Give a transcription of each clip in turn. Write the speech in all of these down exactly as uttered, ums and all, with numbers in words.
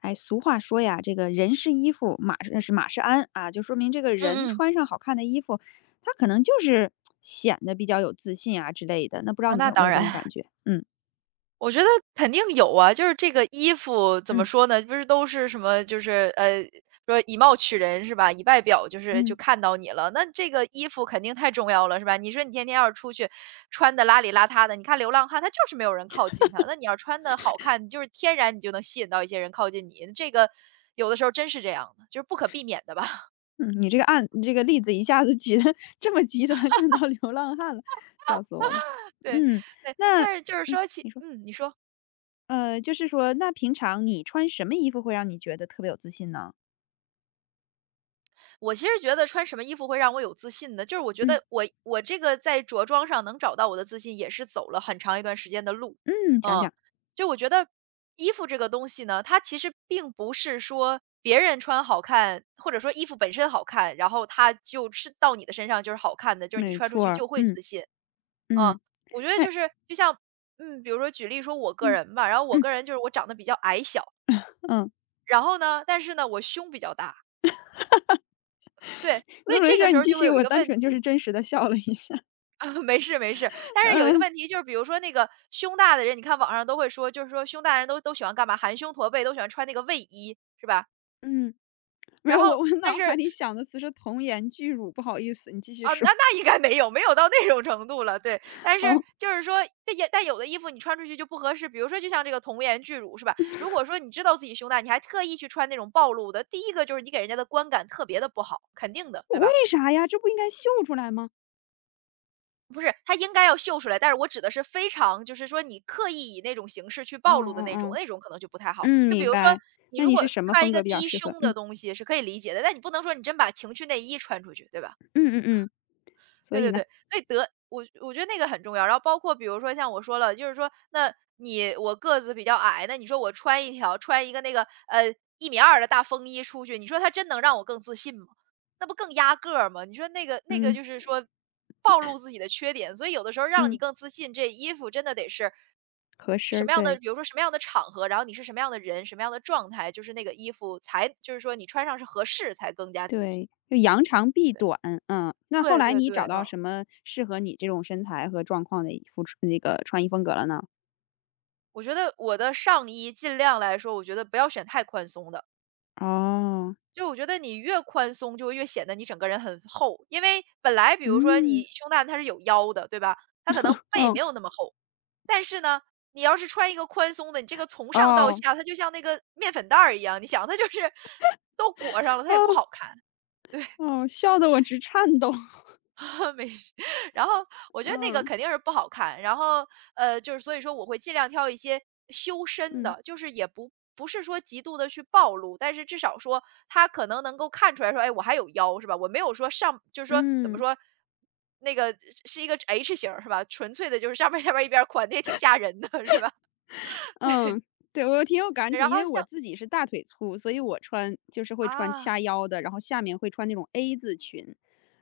哎，俗话说呀，这个人是衣服，马是呃是马是鞍啊，就说明这个人嗯嗯，穿上好看的衣服，他可能就是显得比较有自信啊之类的。那不知道哦，你那有没当有这然，种感 觉？嗯我觉得肯定有啊。就是这个衣服怎么嗯说呢？不是都是什么，就是呃，说以貌取人是吧？以外表就是就嗯。看到你了，那这个衣服肯定太重要了，是吧？你说你天天要是出去穿的邋里邋遢的，你看流浪汉他就是没有人靠近他，那你要穿的好看，你就是天然你就能吸引到一些人靠近你，这个有的时候真是这样的，就是不可避免的吧？嗯，你这个案你这个例子一下子举的 这么极端，干到流浪汉了，笑死我了。对嗯，对，那但是就是嗯，说起你说，嗯，你说。呃，就是说，那平常你穿什么衣服会让你觉得特别有自信呢？我其实觉得穿什么衣服会让我有自信呢？就是我觉嗯得我我这个在着装上能找到我的自信，也是走了很长一段时间的路。嗯，讲嗯，讲。就我觉得衣服这个东西呢，它其实并不是说别人穿好看，或者说衣服本身好看，然后它就是到你的身上就是好看的，就是你没穿出错去儿，就会嗯自信。嗯，嗯，我觉得那就是就像嗯，比如说举例说我个嗯嗯人吧，然后我嗯。个人就是我长得比较矮小，然后呢，但是呢我胸比较大，对，所以那没这事个儿，时你候继就会续。有一我个单问纯就题，是真实的笑了一下。啊，没事没事。但是有一个嗯，问题，就是比如说那个胸大的人，你看网上都会说，就是说胸大的人都都喜欢干嘛？含胸驼背，都喜欢穿那个卫衣，是吧？嗯。没然有，我后，我但脑海是里想的词是童颜巨乳，不好意思，你继续啊，那说。那应该没有，没有到那种程度了，对。但是哦，就是说，但也但有的衣服你穿出去就不合适，比如说就像这个童颜巨乳，是吧？如果说你知道自己胸大，你还特意去穿那种暴露的，第一个就是你给人家的观感特别的不好，肯定的，对为吧？啥呀？这不应该秀出来吗？不是，他应该要秀出来，但是我指的是非常就是说你刻意以那种形式去嗯暴露的嗯那种，嗯那种可能就不太好。嗯，就比明如说，白。你那如你是果什么穿一风个格比较低适合？胸的嗯，东西是可以理解的，但你不能说你真把情趣内衣穿出去，对吧？嗯嗯嗯，所对以对呢？对，所以得我我觉得那个很重要。然后包括比如说像我说了，就是说那你我个子比较矮，那你说我穿一条穿一个那个呃一米二的大风衣出去，你说它真能让我更自信吗？那不更压个儿吗？你说那个那个嗯就是说暴露自己的缺点，所以有的时候让你嗯，更自信，这衣服真的得是合身什儿，么样的，对比如说什么样的场合，然后你是什么样的人，什么样的状态，就是那个衣服才就是说你穿上是合适才更加自信。对，就扬长避短，嗯。那后对来对你对，找到什嗯。么适合你这种身材和状况的衣服那个穿衣风格了呢？我觉得我的上衣尽量来说，我觉得不要选太宽松的。哦，就我觉得你越宽松，就会越显得你整个人很厚，因为本来比如说你嗯，胸大它是有腰的，对吧？它可能背没嗯，有那么厚，但是呢，你要是穿一个宽松的，你这个从上到哦，下，它就像那个面粉袋儿一样，你想它就是都裹上了，它也哦，不好看。哦，笑得我直颤抖。没事。然后我觉得那个嗯，肯定是不好看，然后，呃，就是所以说我会尽量挑一些修身嗯，的，就是也不不是说极度的去暴露，但是至少说他可能能够看出来说，哎，我还有腰是吧？我没有说上就是说怎么嗯。说，那个是一个 H 型儿是吧？纯粹的就是上边下边一边宽，的也挺吓人的是吧？嗯，对，我挺有感触，然因后为我像自己是大腿粗，所以嗯，我穿就是会穿啊。掐腰的，然后下面会穿那种 A 字裙。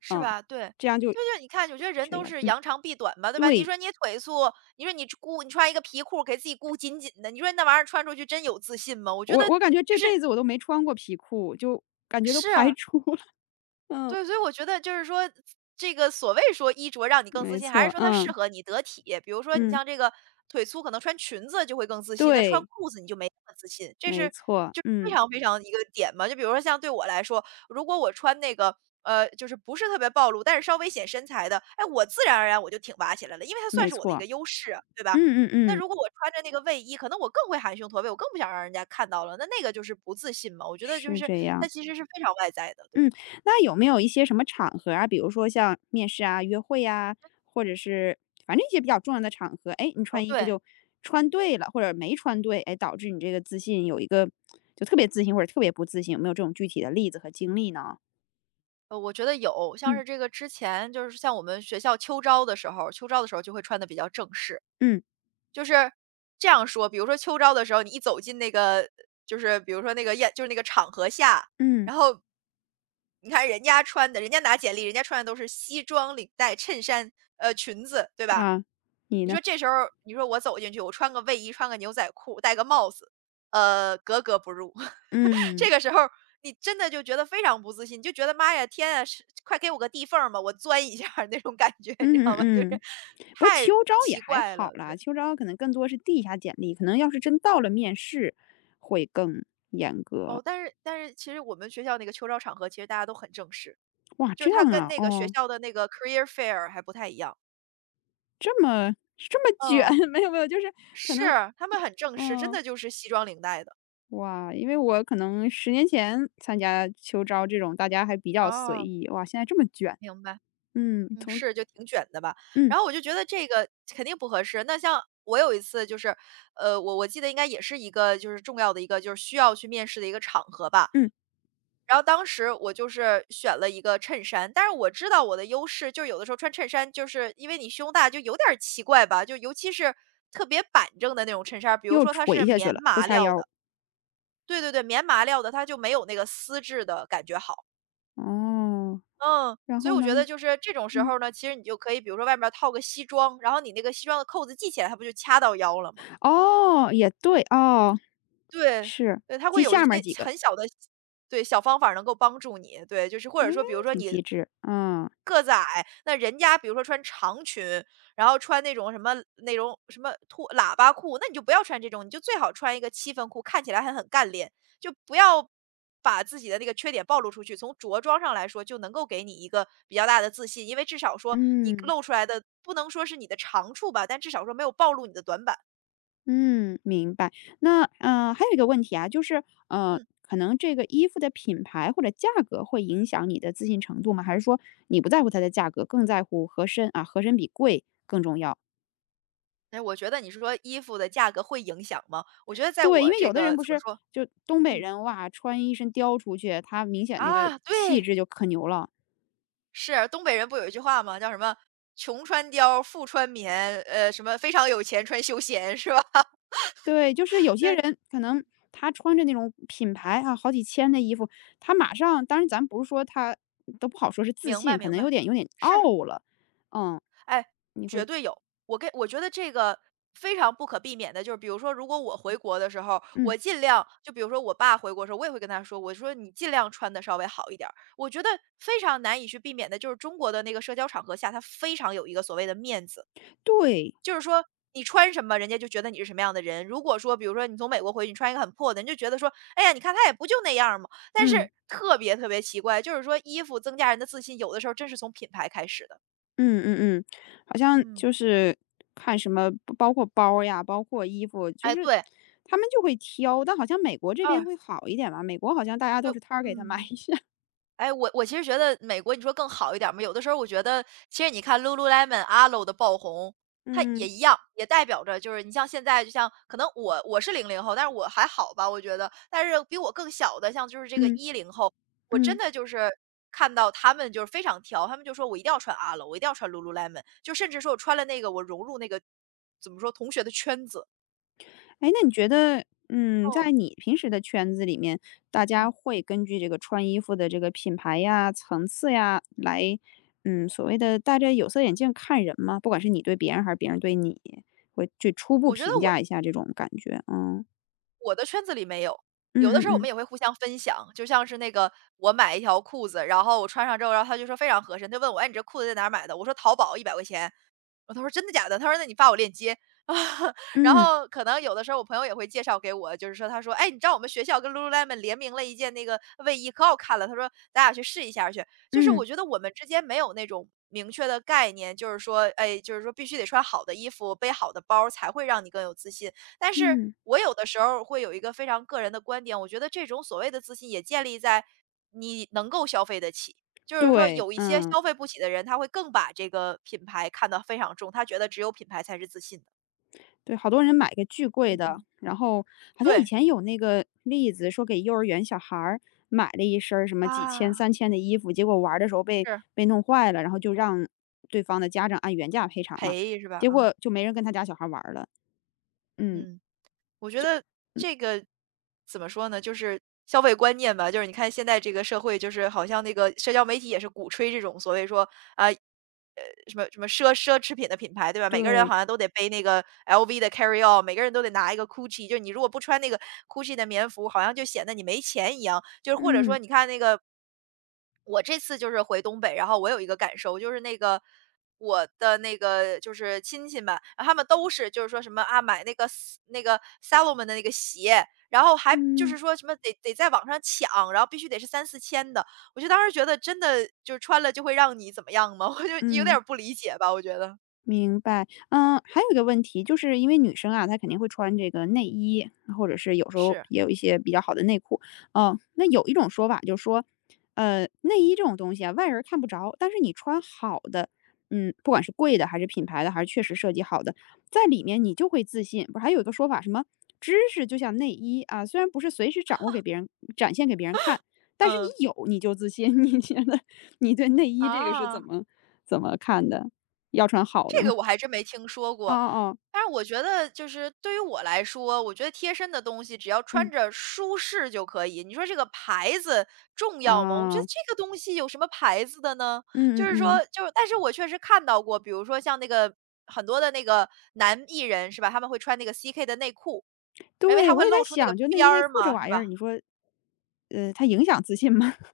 是嗯，吧？对，这样就所以就是你看，我觉得人缺都下去，是嗯，扬长避短嘛，对吧？你对，说你腿粗，你说你箍，你穿一个皮裤给自己箍紧紧的，你说那玩意儿穿出去真有自信吗？我觉我得我感觉就这是辈子我都没穿过皮裤，就感觉都排是。除了。嗯，对，所以我觉得就是说，这个所谓说衣着让你更自没信，还是错，说它适嗯，合你得体。比如说你嗯，像这个腿粗，可能穿裙子就会更自信，那穿对，裤子你就没那么自信，这没是错，就非嗯，常非常一个点嘛。就比如说像对我来说，如果我穿那个呃，就是不是特别暴露，但是稍微显身材的，哎，我自然而然我就挺拔起来了，因为它算没是我的一错，个优势，对吧？嗯嗯那嗯，如果我穿着那个卫衣，可能我更会含胸驼背，我更不想让人家看到了，那那个就是不自信嘛。我觉得就是是这它样。其实是非常外在的，对。嗯，那有没有一些什么场合啊，比如说像面试啊、约会呀，或者是反正一些比较重要的场合，哎，你哦，穿衣服对。就穿对了，或者没穿对，哎，导致你这个自信有一个就特别自信或者特别不自信，有没有这种具体的例子和经历呢？呃，我觉得有，像嗯是这个之前就是像我们学校秋招的时候，秋招的时候就会穿的比较正式。嗯就是这样说，比如说秋招的时候，你一走进那个就是比如说那个宴就是那个场合下，嗯，然后你看人家穿的，人家拿简历，人家穿的都是西装、领带、衬衫、呃，裙子，对吧？啊，你你呢？说这时候，你说我走进去，我穿个卫衣，穿个牛仔裤，戴个帽子，呃，格格不入。嗯。这个时候，你真的就觉得非常不自信，你就觉得妈呀，天啊，是快给我个地缝儿吧，我钻一下儿那种感觉，你知嗯嗯道吗？就是嗯，不过太秋招也奇还怪好了，对。啦，秋招可能更多是递一下简历，可能要是真到了面试，会更严哦，格。但是但是其实我们学校那个秋招场合，其实大家都很正式，哇，就是这它样跟啊，那个学哦，校的那个 career fair 还不太一样。这么这么卷？嗯，没有没有，就是可是，能他们很正式，真嗯，的就是西装领带的。哇，因为我可能十年前参加秋招这种，大家还比较随哦，意，哇，现在这么卷。明白。嗯，嗯。从是，就挺卷的吧。嗯，然后我就觉得这个肯定不合适。那像我有一次就是，呃，我我记得应该也是一个就是重要的一个就是需要去面试的一个场合吧。嗯，然后当时我就是选了一个衬衫，但是我知道我的优势，就是有的时候穿衬衫就是因为你胸大就有点儿奇怪吧，就尤其是特别板正的那种衬衫儿比如又说它垂是下去棉了，不麻掐料的，腰。对对对，棉麻料的它就没有那个丝质的感觉好。哦，嗯，然所以后我呢？觉得就是这种时嗯，候呢，其实你就可以比如说外面套个西装，然后你那个西装的扣子系起来，它不就掐到腰了吗？哦，也对，哦，对，是，对，它会记有一下面儿些几个，很小的对，小方法能够帮助你，对，就是或哎者说比如说挺你机智，嗯，个子矮，那人家比如说穿长裙，然后穿那种什么那种什么兔喇叭裤，那你就不要穿这种，你就最好穿一个七分裤，看起来还很干练，就不要把自己的那个缺点暴露出去。从着装上来说，就能够给你一个比较大的自信，因为至少说你嗯。露出来的不能说是你的长处吧，但至少说没有暴露你的短板。嗯，明白。那嗯，还有一个问题啊，就是呃，嗯，可能这个衣服的品牌或者价格会影响你的自信程度吗？还是说你不在乎它的价格，更在乎合身啊？合身比贵更重要。哎，我觉得你是说衣服的价格会影响吗？我觉得在对，因我为这有的人个怎不么是说就东北嗯，人哇，穿一身貂出去，他明显那个啊，气对。质就可牛了。是，东北人不有一句话吗？叫什么“穷穿貂，富穿棉”，呃，什么“非常有钱穿休闲”，是吧？对，就 是有些对，人可能他穿着那种品牌啊，好几千的衣服，他马上，当然咱不是说他都不好说是自明信，白可明能有白，点有点是，傲了。嗯，哎，你绝会对有。我跟我觉得这个非常不可避免的，就是比如说，如果我回国的时候，嗯，我尽量就比如说我爸回国的时候，我也会跟他说，我说你尽量穿的稍微好一点儿。我觉得非常难以去避免的，就是中国的那个社交场合下，他非常有一个所谓的面子。对，就是说你穿什么，人家就觉得你是什么样的人。如果说比如说你从美国回去，你穿一个很破的，人就觉得说，哎呀，你看他也不就那样儿嘛。但是嗯，特别特别奇怪，就是说衣服增加人的自信，有的时候真是从品牌开始的。嗯嗯嗯，好像嗯。就是看什么包括包呀，包括衣服，就哎，是对，他们就会挑，但好像美国这二边会好一点吧，美国好像大家都对，是 t a r g 买嗯。一下，哎，我我其实觉得美国你说更好一点儿嘛，有的时候我觉得，其实你看 Lululemon、阿 l o 的爆红，它也嗯一样，也代表着就是你像现在，就像可能我我是零零后，但是我还好吧，我觉得，但是比我更小的，像就是这个嗯一零后，我真嗯。的就是看到他们就是非常挑，他们就说我一定要穿阿 l o 我一定要穿 Lululemon，就甚至说我穿了那个，我融入那个怎么说同学的圈子，哎，那你觉得，嗯，在嗯，你平时的圈子里面，大嗯家会根据这个穿衣服的这个品牌呀、层次呀，来，嗯，所谓的戴着有色眼镜看人吗？不管是你对别人还是别人对你，会去初步我觉得评我价一下这种感觉。嗯我的圈子里没有，有的嗯时候我们嗯也会互相分享，就像是那个我买一条裤子，然后我穿上之后，然后他就说非常合身，他就问我：“哎，你这裤子在哪儿买的？”我说：“淘宝一百块钱。”然后他说：“真的假的？”他说：“那你发我链接。啊。然嗯嗯后可能有的时候我朋友也会介绍给我，就是说他说：“哎，你知道我们学校跟 Lululemon 联名了一件那个卫衣，可好看了。”他说：“咱俩去试一下去。”就是嗯我觉得我们之间没有那种明确的概念，就是说，哎，就是说必须得穿好的衣服、背好的包儿，才会让你更有自信。但是嗯，我有的时候会有一个非常个人的观点，我觉得这种所谓的自信也建立在你能够消费得起。就是说对，有一些嗯。消费不起的人，他会更把这个品牌看得非常重，他觉得只有品牌才是自信的。对，好多人买个巨贵嗯的，嗯。然后好像以对，前有那个例子说给幼儿园小孩儿买了一身儿什么几啊，千、三千的衣服，结果玩儿的时候被是，被弄坏了，然后就让对方的家长按原价赔偿嘛，赔是吧？结嗯，果就没人跟他家小孩玩儿了。嗯，嗯。我觉得嗯，这个怎么说呢，就是消费观念吧。就是你看现在这个社会，就是好像那个社交媒体也是鼓吹这种所谓说啊，呃，什么什么奢奢侈品的品牌，对吧？每个人对，好像都得背那个 L V 的 carryall，每个人都得拿一个 GUCCI。就你如果不穿那个 GUCCI 的棉服，好像就显得你没钱一样。就是或者说，嗯，你看那个。我这次就是回东北，然后我有一个感受，就是那个我的那个就是亲戚们，然后他们都是就是说什么啊，买那个 s- 那个 Salomon 的那个鞋，然后还就是嗯，说什么得得在网上抢，然后必须得是三四千的。我就当时觉得真的就是穿了就会让你怎么样吗？我就有点嗯。儿不理解吧，我觉得，明白，嗯，还有一个嗯，问题，就是因为女生啊，她肯定会穿这个内衣，或者是有时候是，也有一些比较好的内裤，嗯，那有一种说法就是说，呃，内衣这种东西啊，外人看不着，但是你穿好的，嗯，不管是贵的还是品牌的，还是确实设计好的，在里面你就会自信。不是还有一个说法，什么知识就像内衣啊，虽然不是随时掌握给别人展现给别人看，但是嗯你有你就自信。你觉得你对内衣这个是啊，怎么怎么看的？要穿好的这个吗？我还真没听说哦过。哦，哦，但是我觉得就是对于我来说，我觉得贴身的东西只要穿嗯，着舒适就可以。你说这个牌子重要吗？我觉啊，得嗯这个东西有什么牌子的呢？就嗯是嗯，说，就是但是我确实看到过，比如说像那个很多的那个男艺人是吧，他们会穿那个 C K 的内裤，因为对，他会我也在露出那个想，就内边衣内儿裤这嘛，是玩意儿，吧？你说，呃，它影响自信吗？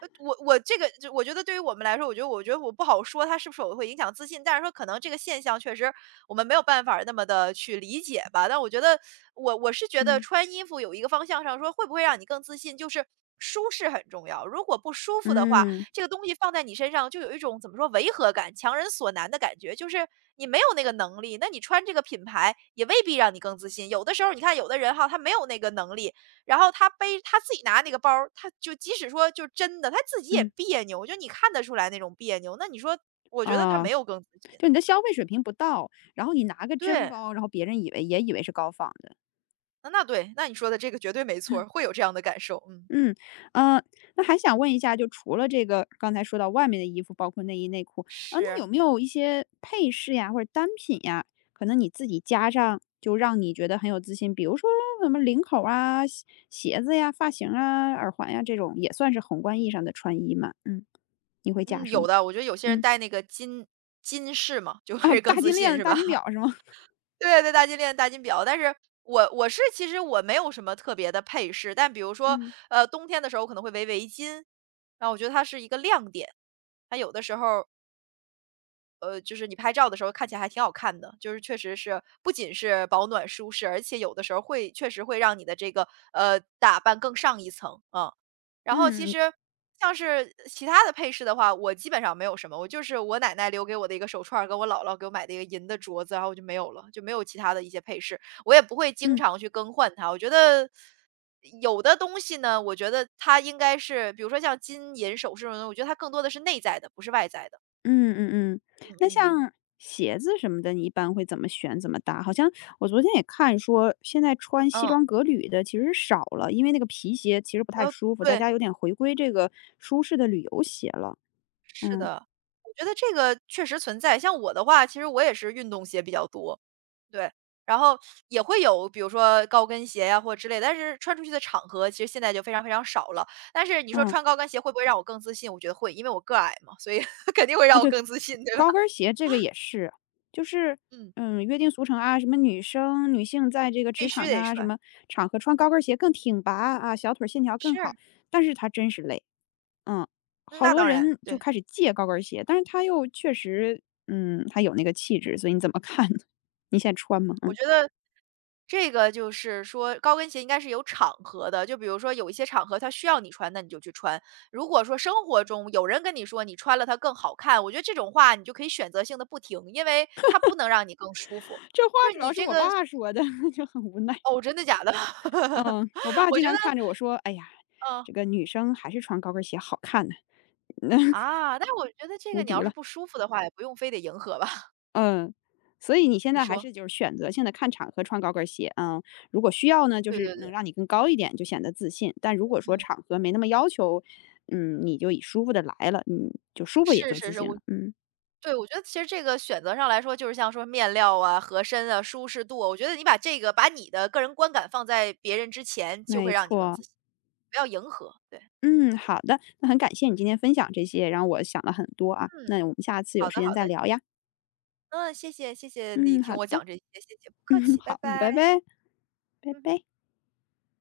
呃我我这个就我觉得对于我们来说，我觉得我觉得我不好说它是不是会影响自信，但是说可能这个现象确实我们没有办法儿那么的去理解吧。但我觉得我我是觉得嗯穿衣服有一个方向上说会不会让你更自信，就是舒适很重要。如果不舒服的话，嗯这个东西放在你身上就有一种怎么说违和感、强人所难的感觉，就是你没有那个能力，那你穿这个品牌也未必让你更自信。有的时候你看有的人哈，他没有那个能力，然后他背他自己拿那个包儿，他就即使说就真的，他自己也嗯，别扭，就你看得出来那种别扭。那你说，我觉得他啊，没有更自信。就你的消费水平不到，然后你拿个真对，包，然后别人以为也以为是高仿的。那那对，那你说的这个绝对没错儿，会有这样的感受，嗯。嗯，呃，那还想问一下，就除了这个刚才说到外面的衣服，包括内衣内裤，啊，那有是，没有一些配饰呀，或者单品呀，可能你自己加上就让你觉得很有自信？比如说什么领口啊、鞋鞋子呀、发型啊、耳环呀，这种也算是宏观意义上的穿衣嘛？嗯，你会加嗯，什有么？的，我觉得有些人嗯，戴那个金金饰嘛，就哦，会大更自金链信，子、是大吧？金表 是吗？对对，大金链、大金表。但是我我是其实我没有什么特别的配饰，但比如说，嗯呃，冬天的时候我可能会围围巾，然后我觉得它是一个亮点。它有的时候呃，就是你拍照的时候看起来还挺好看的，就是确实是不仅是保暖舒适，而且有的时候会确实会让你的这个，呃，打扮更上一层，啊。然后其嗯嗯。实像是其他的配饰的话，我基本上没有什么，我就是我奶奶留给我的一个手串儿，跟我姥姥给我买的一个银的镯子，然后我就没有了，就没有其他的一些配饰，我也不会经常去更换它。我觉得有的东西呢，我觉得它应该是比如说像金银首饰这种东西，我觉得它更多的是内在的，不是外在的，嗯嗯嗯，嗯嗯那嗯。像鞋子什么的，你一般会怎么选、怎么搭？好像我昨天也看说，现在穿西嗯。装革履的其实少了，因为那个皮鞋其实不太呃，舒服，大对，家有点回归这个舒适的旅游鞋了。是嗯的，我觉得这个确实存在。像我的话，其实我也是运动鞋比较多，对，然后也会有比如说高跟鞋呀或之类，但是穿出去的场合其实现在就非常非常少了。但是你说嗯，穿高跟鞋会不会让我更自信？我觉得会，因为我个矮嘛，所以 肯定会啊让我对，更自信，对吧？高跟儿鞋这个也是，就是嗯，嗯约定俗成啊，什么女生女性在这个必职须场上得啊，什穿，么场合穿高跟儿鞋更挺拔啊，小腿儿线条更是，好，但是它真是累。嗯，嗯好那多当然，人就对，开始借高跟鞋，但是他又确实，嗯，他有那个气质，所以你怎么看呢？你现在穿吗？我嗯，觉得这个就是说高跟鞋应该是有场合的，就比如说有一些场合它需要你穿，那你就去穿。如果说生活中有人跟你说你穿了它更好看，我觉得这种话你就可以选择性的不听，因为它不能让你更舒服。这话就是主你要是这我个爸说的，就很无奈。哦，真的假的？嗯，我爸我经觉得常看着我说："哎呀，嗯，这个女生还是穿高跟鞋好看呢，那 啊，但是我觉得这个无你敌要是了。"不舒服的话，也不用非得迎合吧，嗯，所以你现你在还说，是就是选择性的看场合穿高跟鞋啊，嗯如果需要呢，就对对是能对，让你更高一点，就显得自信。但如果说嗯，场合没那么要求，嗯，你就以舒服的来了，你就舒服也是就是自是，信我了，嗯。对，我觉得其实这个选择上来说，就是像说面料啊、合身啊、舒适度啊，我觉得你把这个把你的个人观感放在别人之前，就会没让你更错，自信，不要迎合。对，嗯，好的，那很感谢你今天分享这些，让我想了很多啊。嗯，那我们下次有好的时好间再的，聊呀。嗯，谢谢谢谢你嗯，听好我的，讲这些，谢谢，不 客嗯，气，拜好，嗯，拜，拜拜，拜嗯哼。拜。